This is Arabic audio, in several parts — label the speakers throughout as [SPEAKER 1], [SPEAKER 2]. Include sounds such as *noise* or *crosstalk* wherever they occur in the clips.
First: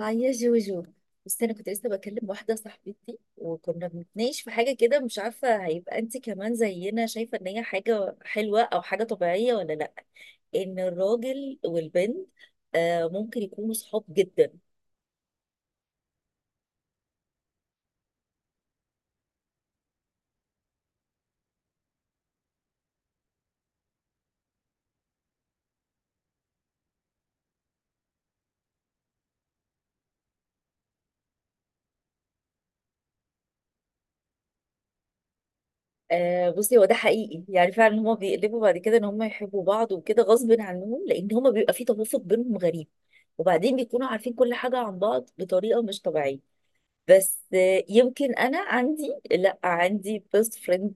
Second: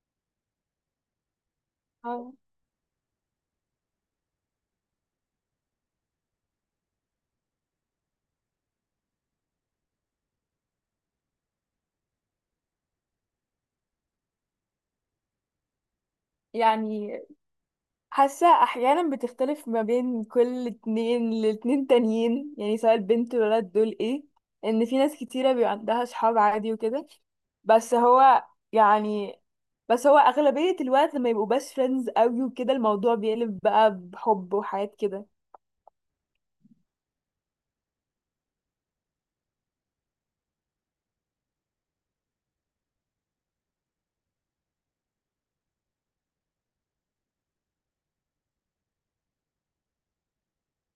[SPEAKER 1] اه يا جوجو. بس انا كنت لسه بكلم
[SPEAKER 2] اه،
[SPEAKER 1] واحده صاحبتي وكنا بنتناقش في حاجه كده، مش عارفه هيبقى انت كمان زينا شايفه ان هي حاجه حلوه او حاجه طبيعيه ولا لا. ان الراجل والبنت آه ممكن يكونوا صحاب جدا.
[SPEAKER 2] يعني حاسة أحيانا بتختلف ما بين كل اتنين لاتنين تانيين، يعني سواء البنت والولد دول ايه، إن في ناس كتيرة بيبقى عندها صحاب عادي وكده. بس هو يعني بس هو أغلبية الوقت لما يبقوا بس فريندز قوي وكده الموضوع بيقلب بقى بحب وحاجات كده.
[SPEAKER 1] آه بصي، هو ده حقيقي، يعني فعلا هما بيقلبوا بعد كده ان هما يحبوا بعض وكده غصب عنهم، لان هما بيبقى في توافق بينهم غريب. وبعدين بيكونوا عارفين كل حاجه عن بعض بطريقه مش طبيعيه. بس يمكن انا عندي، لا عندي بيست فريند.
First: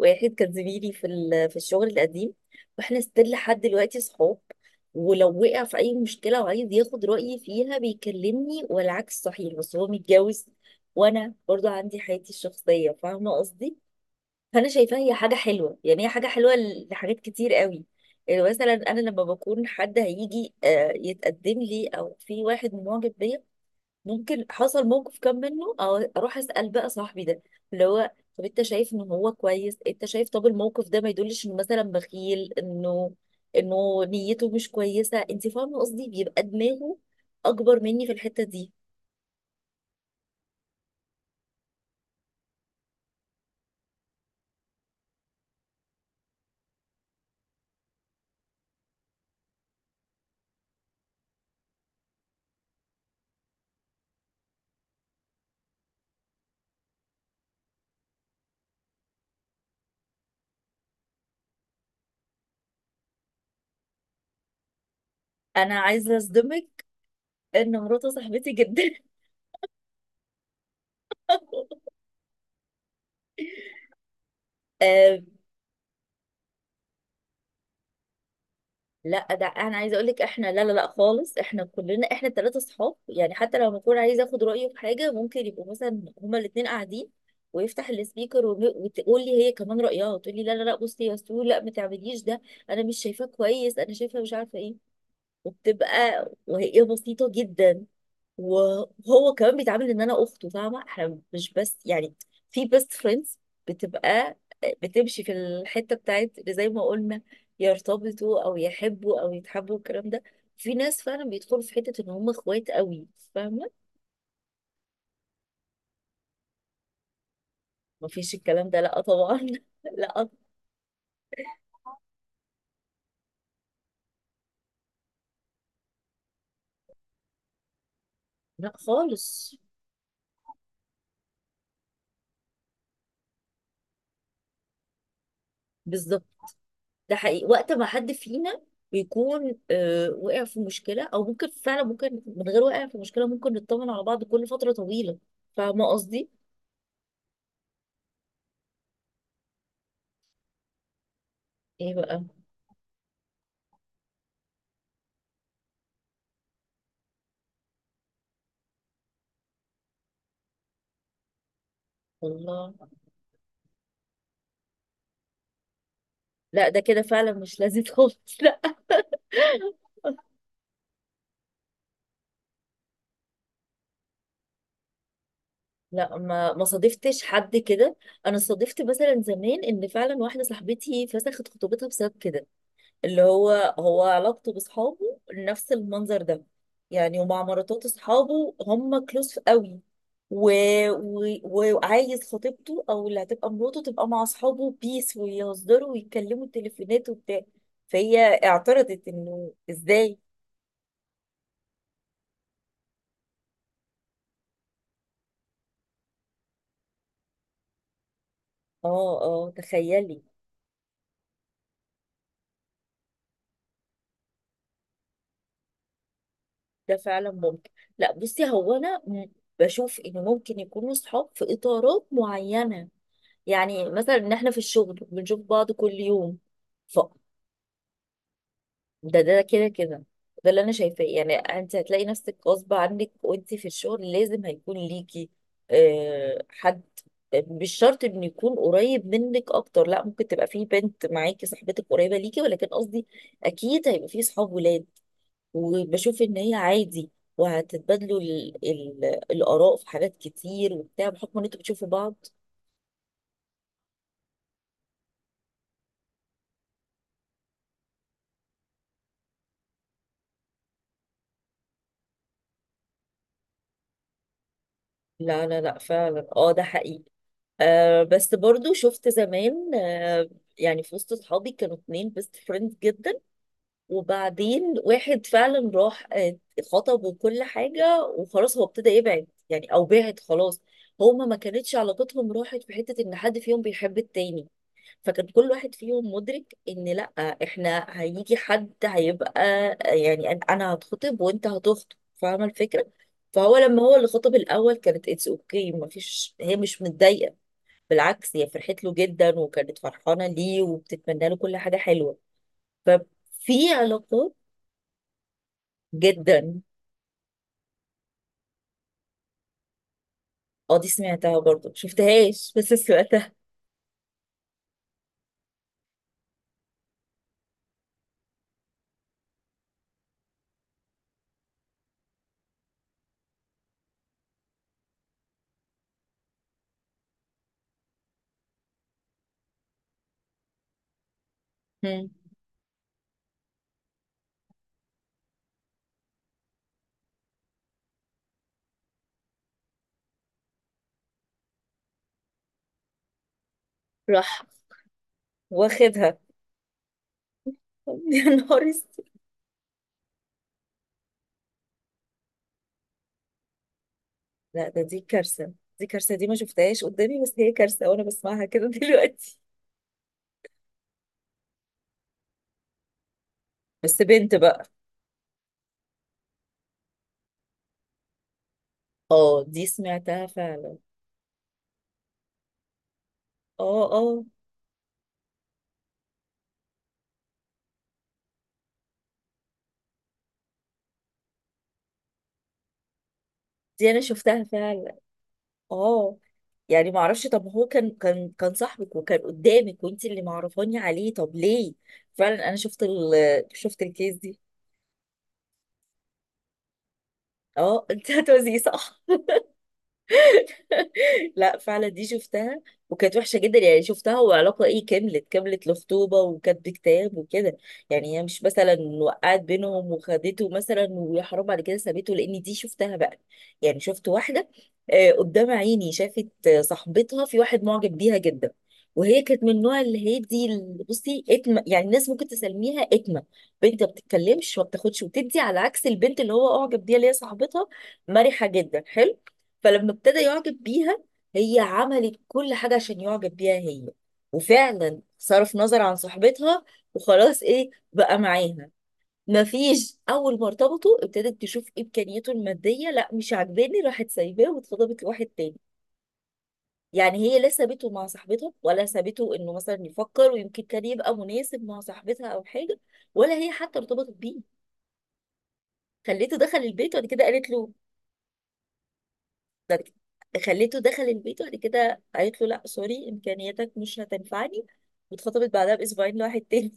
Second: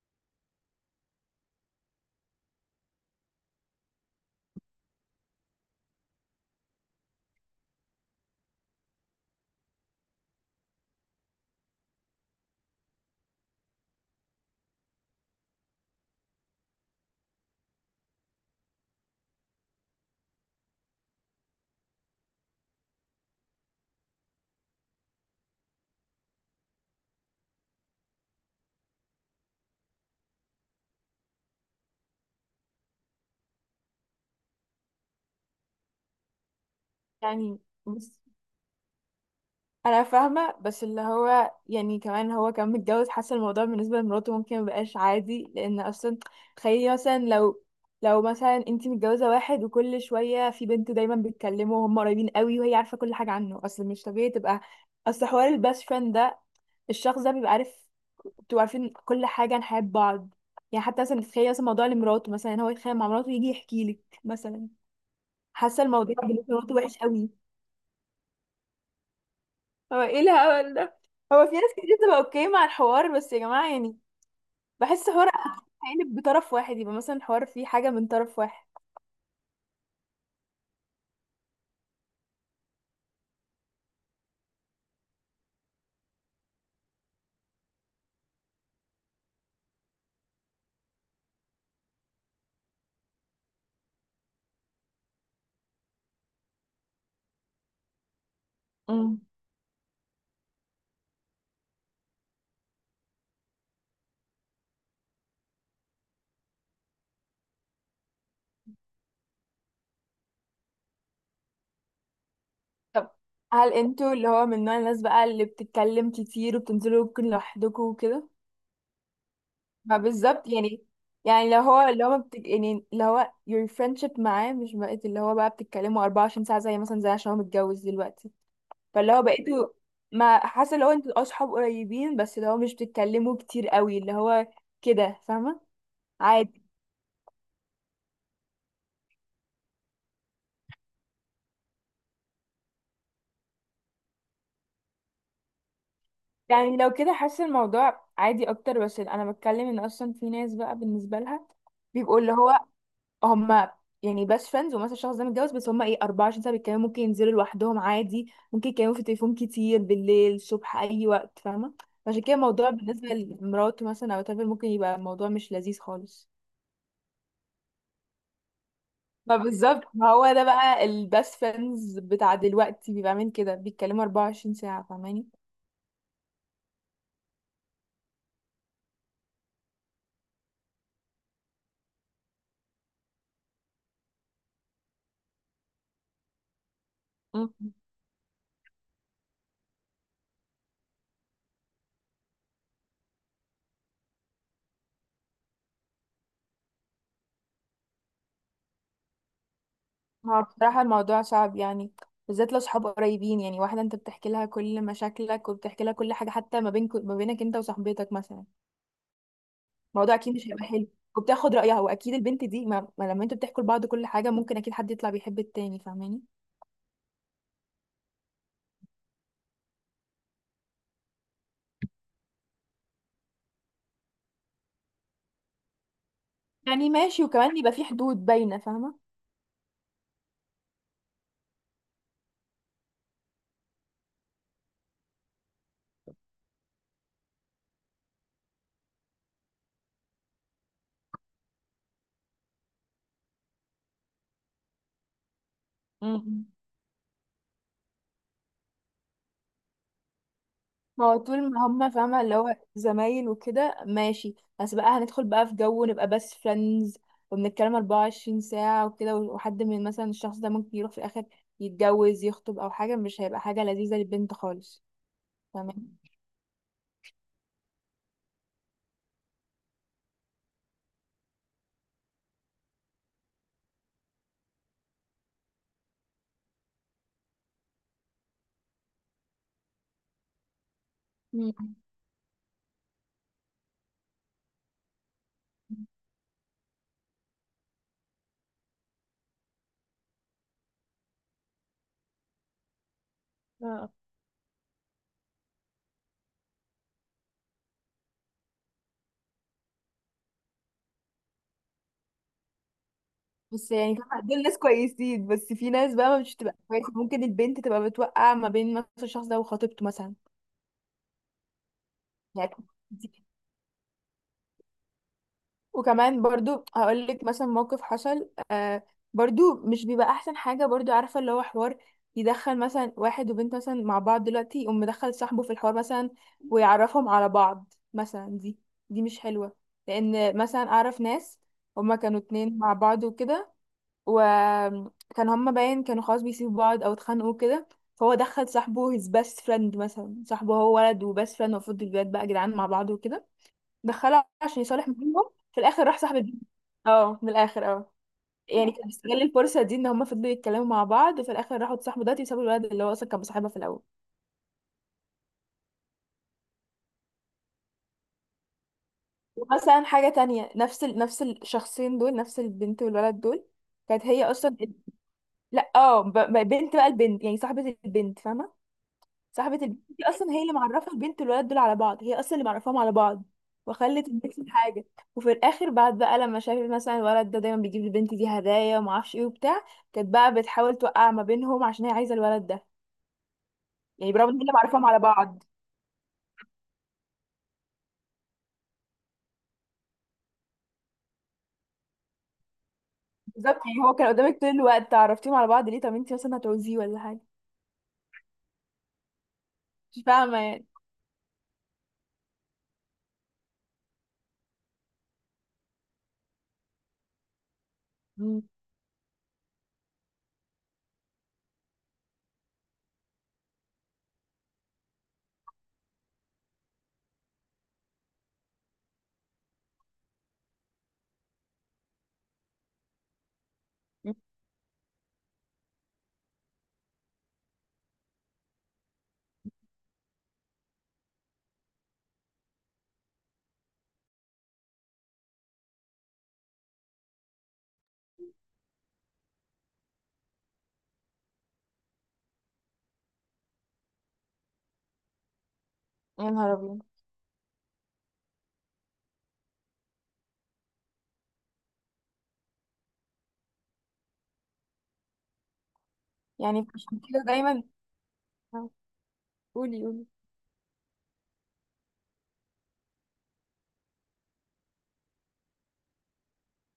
[SPEAKER 1] واحد كان زميلي في في الشغل القديم. واحنا ستيل لحد دلوقتي صحاب. ولو وقع في اي مشكله وعايز ياخد رايي فيها بيكلمني، والعكس صحيح. بس هو متجوز، وانا برضو عندي حياتي الشخصيه، فاهمه قصدي؟ فانا شايفاها هي حاجه حلوه، يعني هي حاجه حلوه لحاجات كتير قوي. يعني مثلا انا لما بكون حد هيجي يتقدم لي، او في واحد معجب بيا، ممكن حصل موقف كان منه، أو اروح اسال بقى صاحبي ده، اللي هو طب انت شايف ان هو كويس؟ انت شايف طب الموقف ده ما يدلش انه مثلا بخيل، انه انه نيته مش كويسه؟ انت فاهمه قصدي؟ بيبقى دماغه
[SPEAKER 2] يعني
[SPEAKER 1] اكبر مني في
[SPEAKER 2] بس
[SPEAKER 1] الحته دي.
[SPEAKER 2] انا فاهمه، بس اللي هو يعني كمان هو كان متجوز، حاسه الموضوع بالنسبه لمراته ممكن مبقاش عادي، لان اصلا تخيلي مثلا لو مثلا انتي متجوزه واحد وكل شويه في بنت دايما بتكلمه وهم قريبين قوي وهي عارفه كل حاجه عنه، اصل مش طبيعي تبقى. اصل حوار الباست فريند ده، الشخص ده بيبقى عارف، بتبقوا عارفين كل حاجه عن حياه بعض. يعني حتى مثلا تخيلي مثلا موضوع لمراته، مثلا هو يتخانق مع مراته يجي يحكي لك مثلا،
[SPEAKER 1] انا
[SPEAKER 2] حاسه الموضوع
[SPEAKER 1] عايزه
[SPEAKER 2] بالنسبه لمراته
[SPEAKER 1] اصدمك
[SPEAKER 2] وحش قوي.
[SPEAKER 1] ان مراته صاحبتي جدا.
[SPEAKER 2] هو ايه الهبل ده؟ هو في ناس كتير بتبقى اوكي مع الحوار، بس يا جماعة، يعني بحس حوار
[SPEAKER 1] *laughs*
[SPEAKER 2] هيقلب بطرف واحد، يبقى مثلا حوار فيه حاجة من طرف واحد.
[SPEAKER 1] لا، ده انا عايزه اقول لك احنا لا لا لا خالص، احنا كلنا احنا الثلاثه صحاب. يعني حتى لما اكون عايزه اخد رايه في حاجه ممكن يبقوا مثلا هما الاثنين قاعدين، ويفتح السبيكر وتقول لي هي كمان رايها، وتقول لي لا لا لا بصي يا سو، لا ما تعمليش ده، انا مش شايفاه كويس، انا شايفه مش عارفه ايه. وبتبقى وهي بسيطه جدا.
[SPEAKER 2] امم
[SPEAKER 1] وهو كمان بيتعامل ان انا اخته، فاهمه؟ احنا مش بس يعني في بيست فريندز، بتبقى بتمشي في الحته بتاعت اللي زي ما قلنا يرتبطوا او يحبوا او يتحبوا الكلام ده. في ناس فعلا بيدخلوا في حته ان هم اخوات قوي،
[SPEAKER 2] طب
[SPEAKER 1] فاهمه؟
[SPEAKER 2] هل انتوا اللي هو من نوع الناس بقى اللي بتتكلم كتير وبتنزلوا ممكن لوحدكم وكده؟
[SPEAKER 1] مفيش الكلام ده، لا طبعا.
[SPEAKER 2] ما
[SPEAKER 1] *laughs* لا
[SPEAKER 2] بالظبط يعني. يعني لو هو اللي هو ما بتك... يعني اللي هو your friendship معاه مش بقت، اللي هو بقى بتتكلموا 24 ساعة زي مثلا، زي عشان هو متجوز دلوقتي.
[SPEAKER 1] لا
[SPEAKER 2] فاللي هو
[SPEAKER 1] خالص،
[SPEAKER 2] بقيتوا، ما حاسة اللي هو انتوا اصحاب قريبين بس اللي هو مش بتتكلموا كتير قوي اللي هو كده، فاهمة؟
[SPEAKER 1] بالظبط.
[SPEAKER 2] عادي.
[SPEAKER 1] ده حقيقي وقت ما حد فينا بيكون وقع في مشكله، او ممكن فعلا ممكن من غير وقع في مشكله، ممكن نطمن على بعض كل فتره طويله، فاهمه قصدي؟
[SPEAKER 2] يعني لو كده حاسه الموضوع عادي اكتر، بس انا بتكلم ان اصلا في ناس بقى بالنسبه لها
[SPEAKER 1] ايه
[SPEAKER 2] بيبقوا
[SPEAKER 1] بقى.
[SPEAKER 2] اللي هو هم يعني بس فريندز، ومثلا الشخص ده متجوز بس هم ايه، 24 ساعه بيتكلموا، ممكن ينزلوا لوحدهم عادي، ممكن يتكلموا في التليفون كتير بالليل الصبح اي وقت، فاهمه؟ عشان كده الموضوع
[SPEAKER 1] الله،
[SPEAKER 2] بالنسبه لمراته مثلا او تامر ممكن يبقى الموضوع مش لذيذ خالص.
[SPEAKER 1] لا ده كده فعلا مش لذيذ خالص، لا.
[SPEAKER 2] ما بالظبط، ما هو ده بقى البس فريندز بتاع دلوقتي بيبقى عامل كده، بيتكلموا 24 ساعه، فاهماني؟
[SPEAKER 1] لا ما صادفتش حد كده. انا صادفت مثلا زمان ان فعلا واحده صاحبتي فسخت خطوبتها بسبب كده، اللي هو هو علاقته باصحابه نفس المنظر ده، يعني ومع مراتات اصحابه هم كلوز قوي. و... و... وعايز خطيبته او اللي هتبقى مراته تبقى مع اصحابه بيس، ويهزروا ويتكلموا التليفونات وبتاع. فهي اعترضت انه ازاي.
[SPEAKER 2] هو بصراحة الموضوع صعب يعني، بالذات لو صحاب قريبين، يعني واحدة انت بتحكي لها كل مشاكلك وبتحكي لها كل حاجة حتى ما بينك، ما بينك انت وصاحبتك مثلا،
[SPEAKER 1] اه اه
[SPEAKER 2] الموضوع
[SPEAKER 1] تخيلي،
[SPEAKER 2] اكيد مش هيبقى حلو. وبتاخد رأيها، واكيد البنت دي ما لما انتوا بتحكوا لبعض كل حاجة ممكن اكيد حد يطلع بيحب التاني، فاهماني؟
[SPEAKER 1] ده فعلا ممكن. لا بصي، هو انا بشوف ان ممكن يكونوا صحاب في اطارات معينه. يعني مثلا ان احنا في الشغل بنشوف بعض كل يوم.
[SPEAKER 2] يعني
[SPEAKER 1] ف
[SPEAKER 2] ماشي، وكمان يبقى في حدود باينة،
[SPEAKER 1] ده ده كده كده، ده اللي انا شايفاه. يعني انت هتلاقي نفسك غصب عنك، وانت في الشغل لازم هيكون ليكي حد. مش شرط انه يكون قريب منك اكتر، لا ممكن تبقى في بنت معاكي صاحبتك قريبه ليكي، ولكن قصدي اكيد هيبقى في صحاب ولاد. وبشوف ان
[SPEAKER 2] فاهمة؟
[SPEAKER 1] هي عادي، وهتتبادلوا الاراء في حاجات كتير
[SPEAKER 2] ما
[SPEAKER 1] وبتاع،
[SPEAKER 2] هو
[SPEAKER 1] بحكم ان
[SPEAKER 2] طول
[SPEAKER 1] انتوا
[SPEAKER 2] ما
[SPEAKER 1] بتشوفوا
[SPEAKER 2] هما فاهمة
[SPEAKER 1] بعض.
[SPEAKER 2] اللي هو زمايل وكده ماشي، بس بقى هندخل بقى في جو ونبقى بس فريندز وبنتكلم 24 ساعة وكده، وحد من مثلا الشخص ده ممكن يروح في الآخر يتجوز يخطب أو حاجة، مش هيبقى حاجة لذيذة للبنت خالص.
[SPEAKER 1] لا لا لا،
[SPEAKER 2] تمام.
[SPEAKER 1] فعلا اه ده حقيقي. آه، بس برضو شفت زمان يعني. في وسط اصحابي كانوا اتنين بيست فريند جدا، وبعدين واحد فعلا راح خطب وكل حاجة، وخلاص هو ابتدى يبعد يعني او بعد خلاص. هما ما كانتش
[SPEAKER 2] مم.
[SPEAKER 1] علاقتهم راحت في حتة ان حد فيهم بيحب التاني، فكان كل واحد فيهم مدرك ان لا، احنا هيجي حد هيبقى، يعني انا هتخطب وانت هتخطب، فاهمه الفكره؟ فهو لما
[SPEAKER 2] آه.
[SPEAKER 1] هو اللي خطب الاول كانت اتس اوكي، ما فيش هي مش متضايقه، بالعكس هي فرحت له جدا، وكانت فرحانه ليه، وبتتمنى له كل حاجه حلوه.
[SPEAKER 2] بس
[SPEAKER 1] ففي
[SPEAKER 2] يعني فاهمة
[SPEAKER 1] علاقات
[SPEAKER 2] دول ناس كويسين، بس في ناس بقى مش بتبقى
[SPEAKER 1] جدا.
[SPEAKER 2] كويسة، ممكن البنت تبقى بتوقع ما بين مثلا الشخص ده وخطيبته مثلا.
[SPEAKER 1] اه دي سمعتها برضه،
[SPEAKER 2] يعني
[SPEAKER 1] شفتهاش بس سمعتها.
[SPEAKER 2] وكمان برضو هقول لك مثلا موقف حصل، برضو مش بيبقى احسن حاجه، برضو عارفه اللي هو حوار يدخل مثلا واحد وبنت مثلا مع بعض دلوقتي يقوم مدخل صاحبه في الحوار مثلا ويعرفهم على بعض مثلا، دي دي مش حلوه. لان مثلا اعرف ناس هما
[SPEAKER 1] مم.
[SPEAKER 2] كانوا اتنين مع بعض وكده، وكان هما باين كانوا خلاص بيسيبوا بعض او اتخانقوا كده، فهو دخل صاحبه his best friend مثلا، صاحبه هو ولد وبس friend، المفروض الولاد بقى جدعان مع بعض وكده، دخلها
[SPEAKER 1] راح
[SPEAKER 2] عشان يصالح ما بينهم، في الاخر راح صاحب
[SPEAKER 1] واخدها.
[SPEAKER 2] البنت. اه، من الاخر اه.
[SPEAKER 1] *laughs* يا نهار،
[SPEAKER 2] يعني كان بيستغل الفرصه دي، ان هما فضلوا يتكلموا مع بعض وفي الاخر راحوا اتصاحبوا دلوقتي وسابوا الولد اللي هو اصلا كان مصاحبها في الاول.
[SPEAKER 1] لا ده دي كارثة. دي كارثة، دي ما شفتهاش قدامي، بس هي كارثة وانا بسمعها كده *laughs* دلوقتي.
[SPEAKER 2] ومثلا حاجه تانية نفس نفس الشخصين دول، نفس البنت والولد دول.
[SPEAKER 1] بس
[SPEAKER 2] كانت هي
[SPEAKER 1] بنت
[SPEAKER 2] اصلا،
[SPEAKER 1] بقى.
[SPEAKER 2] لا اه بنت بقى، البنت يعني صاحبه البنت، فاهمه؟
[SPEAKER 1] اه
[SPEAKER 2] صاحبة
[SPEAKER 1] دي
[SPEAKER 2] البنت دي
[SPEAKER 1] سمعتها
[SPEAKER 2] اصلا هي اللي
[SPEAKER 1] فعلا.
[SPEAKER 2] معرفة البنت والولد دول على بعض، هي اصلا اللي معرفاهم على بعض،
[SPEAKER 1] اه
[SPEAKER 2] وخلت
[SPEAKER 1] اه
[SPEAKER 2] البنت الحاجة، وفي الاخر بعد بقى لما شافت مثلا الولد ده دايما بيجيب للبنت دي هدايا وما اعرفش ايه وبتاع، كانت بقى بتحاول توقع ما بينهم عشان هي عايزة الولد ده.
[SPEAKER 1] دي انا
[SPEAKER 2] يعني برغم ان هي
[SPEAKER 1] شفتها
[SPEAKER 2] اللي معرفاهم
[SPEAKER 1] فعلا.
[SPEAKER 2] على بعض.
[SPEAKER 1] اه يعني ما اعرفش، طب هو كان صاحبك وكان قدامك، وانت اللي معرفاني عليه، طب ليه؟ فعلا انا شفت ال،
[SPEAKER 2] بالظبط،
[SPEAKER 1] شفت
[SPEAKER 2] يعني هو كان
[SPEAKER 1] الكيس دي.
[SPEAKER 2] قدامك طول الوقت، عرفتيهم على بعض ليه؟ طب انت مثلا هتعوزيه ولا حاجة؟
[SPEAKER 1] اه *laughs* انت هتوزي صح.
[SPEAKER 2] مش فاهمة يعني.
[SPEAKER 1] *laughs* لا فعلا دي شفتها، وكانت وحشة جدا. يعني شفتها وعلاقة ايه، كملت كملت لخطوبة وكاتب كتاب وكده. يعني هي مش
[SPEAKER 2] مم.
[SPEAKER 1] مثلا وقعت بينهم وخدته مثلا ويا حرام بعد كده سابته، لان دي شفتها بقى. يعني شفت واحدة قدام عيني شافت صاحبتها في واحد معجب بيها جدا. وهي كانت من النوع اللي هي دي بصي اتمه، يعني الناس ممكن تسميها اتمه، بنت ما
[SPEAKER 2] مم.
[SPEAKER 1] بتتكلمش وما بتاخدش وتدي، على عكس البنت اللي هو اعجب بيها اللي هي صاحبتها مرحه جدا حلو. فلما ابتدى يعجب بيها، هي عملت كل حاجة عشان يعجب بيها هي، وفعلا صرف نظر عن صاحبتها، وخلاص ايه بقى معاها. مفيش، اول ما ارتبطوا ابتدت تشوف امكانياته الماديه، لا مش عاجباني، راحت سايباه واتخطبت لواحد تاني.
[SPEAKER 2] يا نهار ابيض.
[SPEAKER 1] يعني هي لا سابته مع صاحبتها، ولا سابته انه مثلا يفكر ويمكن كان يبقى مناسب مع صاحبتها او حاجه، ولا هي حتى ارتبطت بيه. خليته دخل
[SPEAKER 2] يعني
[SPEAKER 1] البيت
[SPEAKER 2] عشان
[SPEAKER 1] وبعد
[SPEAKER 2] كده
[SPEAKER 1] كده قالت
[SPEAKER 2] دايما،
[SPEAKER 1] له، ده
[SPEAKER 2] قولي
[SPEAKER 1] بت-
[SPEAKER 2] قولي.
[SPEAKER 1] خليته دخل البيت وبعد كده قالت له لا سوري، امكانياتك مش هتنفعني. واتخطبت بعدها باسبوعين لواحد تاني.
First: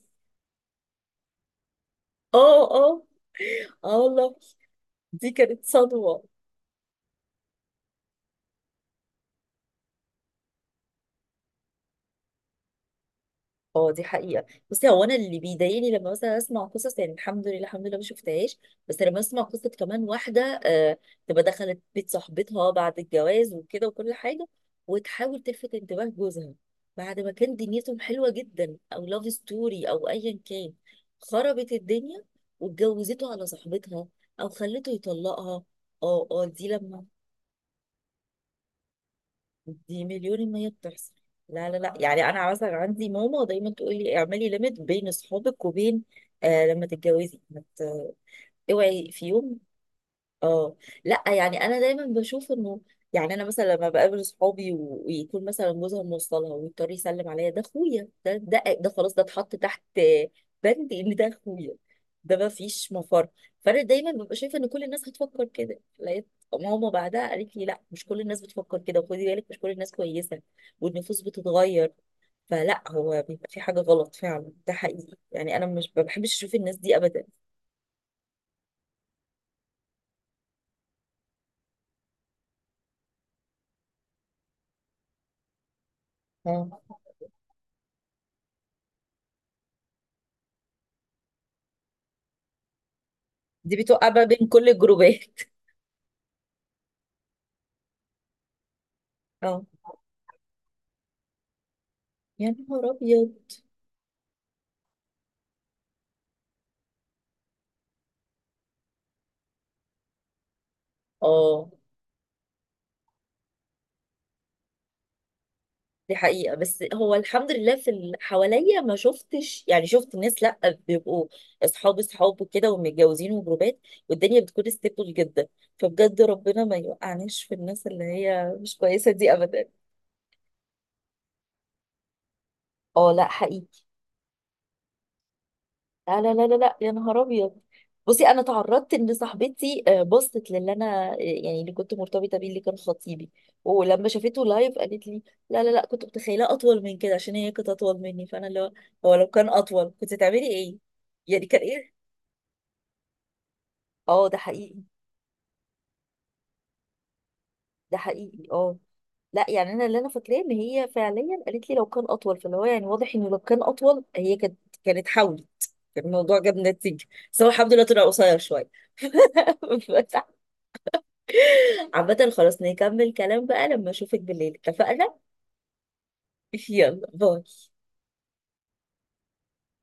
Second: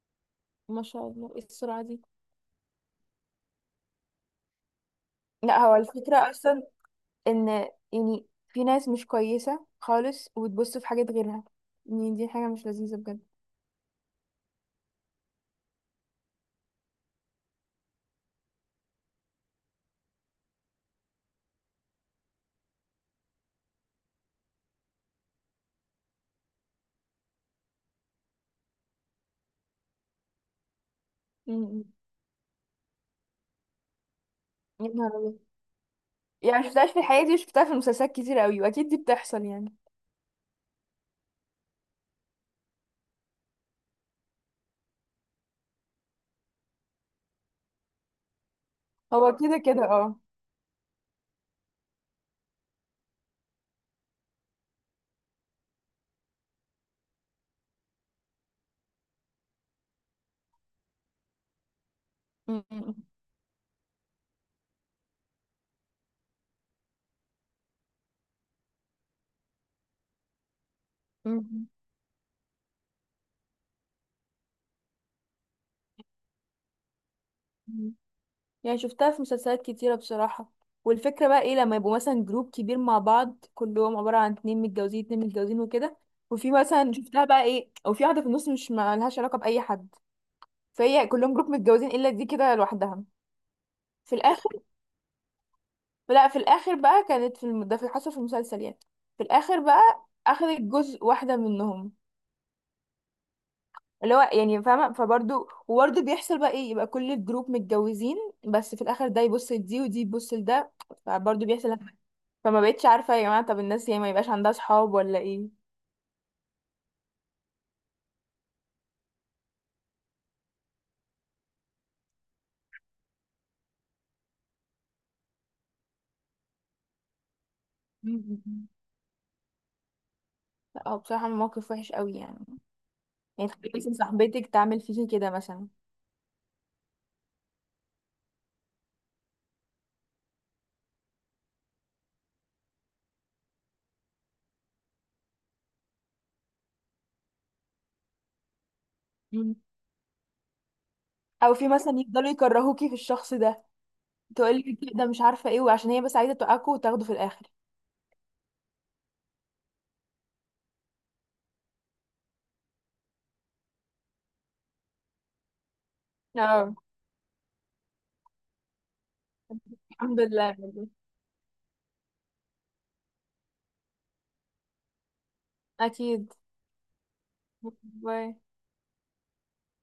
[SPEAKER 2] ما شاء الله، ايه السرعة دي؟
[SPEAKER 1] *laughs* اه اه، اه والله، دي
[SPEAKER 2] لا
[SPEAKER 1] كانت
[SPEAKER 2] هو
[SPEAKER 1] صدمه.
[SPEAKER 2] الفكرة أصلا ان يعني في ناس مش كويسة خالص وتبص في حاجات غيرها، يعني دي حاجة مش لذيذة بجد.
[SPEAKER 1] اه دي حقيقة. بصي هو انا اللي بيضايقني لما مثلا اسمع قصص، يعني الحمد لله الحمد لله ما شفتهاش. بس لما اسمع قصة كمان واحدة تبقى دخلت بيت صاحبتها بعد الجواز وكده وكل حاجة، وتحاول تلفت انتباه جوزها، بعد ما كان دنيتهم حلوة جدا او لاف ستوري او ايا كان، خربت
[SPEAKER 2] امم
[SPEAKER 1] الدنيا واتجوزته على صاحبتها، او
[SPEAKER 2] يا
[SPEAKER 1] خلته
[SPEAKER 2] نهار أبيض.
[SPEAKER 1] يطلقها. اه اه
[SPEAKER 2] يعني
[SPEAKER 1] دي
[SPEAKER 2] مشفتهاش في
[SPEAKER 1] لما.
[SPEAKER 2] حياتي وشفتها في المسلسلات كتير قوي، واكيد دي بتحصل يعني.
[SPEAKER 1] دي مليون المية بتحصل. لا لا لا، يعني انا مثلا عندي ماما دايما تقول لي اعملي ليميت بين اصحابك وبين، آه لما تتجوزي ما ت- اوعي في
[SPEAKER 2] هو كده
[SPEAKER 1] يوم.
[SPEAKER 2] كده اه.
[SPEAKER 1] اه لا، يعني انا دايما بشوف انه، يعني انا مثلا لما بقابل صحابي ويكون مثلا جوزها موصلها ويضطر يسلم عليا، ده اخويا، ده ده ده خلاص ده اتحط تحت بند ان ده اخويا، ده ما فيش
[SPEAKER 2] أمم.
[SPEAKER 1] مفر. فانا دايما ببقى شايفه ان كل الناس هتفكر كده. لقيت ماما بعدها قالت لي لا مش كل الناس بتفكر كده، وخدي بالك مش كل الناس كويسه، والنفوس
[SPEAKER 2] أمم.
[SPEAKER 1] بتتغير. فلا، هو بيبقى في حاجه غلط فعلا، ده حقيقي. يعني انا مش ما بحبش اشوف الناس دي ابدا.
[SPEAKER 2] يعني شفتها في مسلسلات كتيرة بصراحة، والفكرة بقى ايه، لما يبقوا مثلا جروب كبير مع بعض كلهم عبارة عن اتنين متجوزين اتنين متجوزين وكده، وفي مثلا
[SPEAKER 1] اه
[SPEAKER 2] شفتها بقى ايه او في واحدة في النص مش مالهاش علاقة بأي حد، فهي كلهم جروب متجوزين الا دي كده لوحدها.
[SPEAKER 1] دي بتوقع
[SPEAKER 2] في
[SPEAKER 1] بقى بين
[SPEAKER 2] الاخر،
[SPEAKER 1] كل الجروبات.
[SPEAKER 2] لا في الاخر بقى كانت ده في حصل في المسلسل يعني، في الاخر
[SPEAKER 1] اه
[SPEAKER 2] بقى اخدت جزء واحده منهم،
[SPEAKER 1] يا نهار ابيض.
[SPEAKER 2] اللي هو يعني فاهمه. فبرضه وبرضه بيحصل بقى ايه، يبقى كل الجروب متجوزين بس في الاخر ده يبص لدي ودي تبص لده، فبرضه
[SPEAKER 1] اه
[SPEAKER 2] بيحصل. فما بقتش عارفه يا جماعه، طب الناس يعني ما يبقاش عندها صحاب ولا ايه؟
[SPEAKER 1] دي حقيقة، بس هو الحمد لله في اللي حواليا ما شفتش، يعني شفت ناس لا بيبقوا اصحاب اصحاب وكده ومتجوزين وجروبات، والدنيا بتكون ستيبل جدا. فبجد ربنا ما يوقعناش في الناس اللي هي
[SPEAKER 2] مم.
[SPEAKER 1] مش كويسة دي ابدا.
[SPEAKER 2] لا هو بصراحه موقف وحش قوي يعني.
[SPEAKER 1] اه لا
[SPEAKER 2] يعني تخيلي
[SPEAKER 1] حقيقي.
[SPEAKER 2] مثلا صاحبتك تعمل فيكي كده مثلا.
[SPEAKER 1] لا لا لا لا لا، يا نهار ابيض. بصي انا تعرضت ان صاحبتي بصت للي انا يعني اللي كنت مرتبطه بيه، اللي كان خطيبي. ولما شافته لايف قالت لي لا لا لا، كنت متخيله اطول من كده، عشان هي كانت اطول مني، فانا اللي هو هو لو كان
[SPEAKER 2] مم.
[SPEAKER 1] اطول كنت تعملي ايه؟ يعني
[SPEAKER 2] او
[SPEAKER 1] كان
[SPEAKER 2] في
[SPEAKER 1] ايه.
[SPEAKER 2] مثلا يفضلوا يكرهوكي في الشخص ده،
[SPEAKER 1] اه ده حقيقي.
[SPEAKER 2] تقولي ده مش عارفه ايه وعشان هي بس عايزه توقعكوا وتاخدوا في الاخر.
[SPEAKER 1] ده حقيقي اه. لا يعني انا اللي انا فاكراه ان هي فعليا قالت لي لو كان اطول، فاللي هو يعني واضح انه لو كان اطول هي كانت حاولت، كان الموضوع جاب
[SPEAKER 2] اه.
[SPEAKER 1] نتيجه. بس هو الحمد لله طلع قصير شويه.
[SPEAKER 2] الحمد
[SPEAKER 1] *laughs*
[SPEAKER 2] لله.
[SPEAKER 1] عامة خلاص، نكمل كلام بقى لما اشوفك بالليل، اتفقنا؟
[SPEAKER 2] أكيد.
[SPEAKER 1] *laughs* يلا باي.
[SPEAKER 2] باي.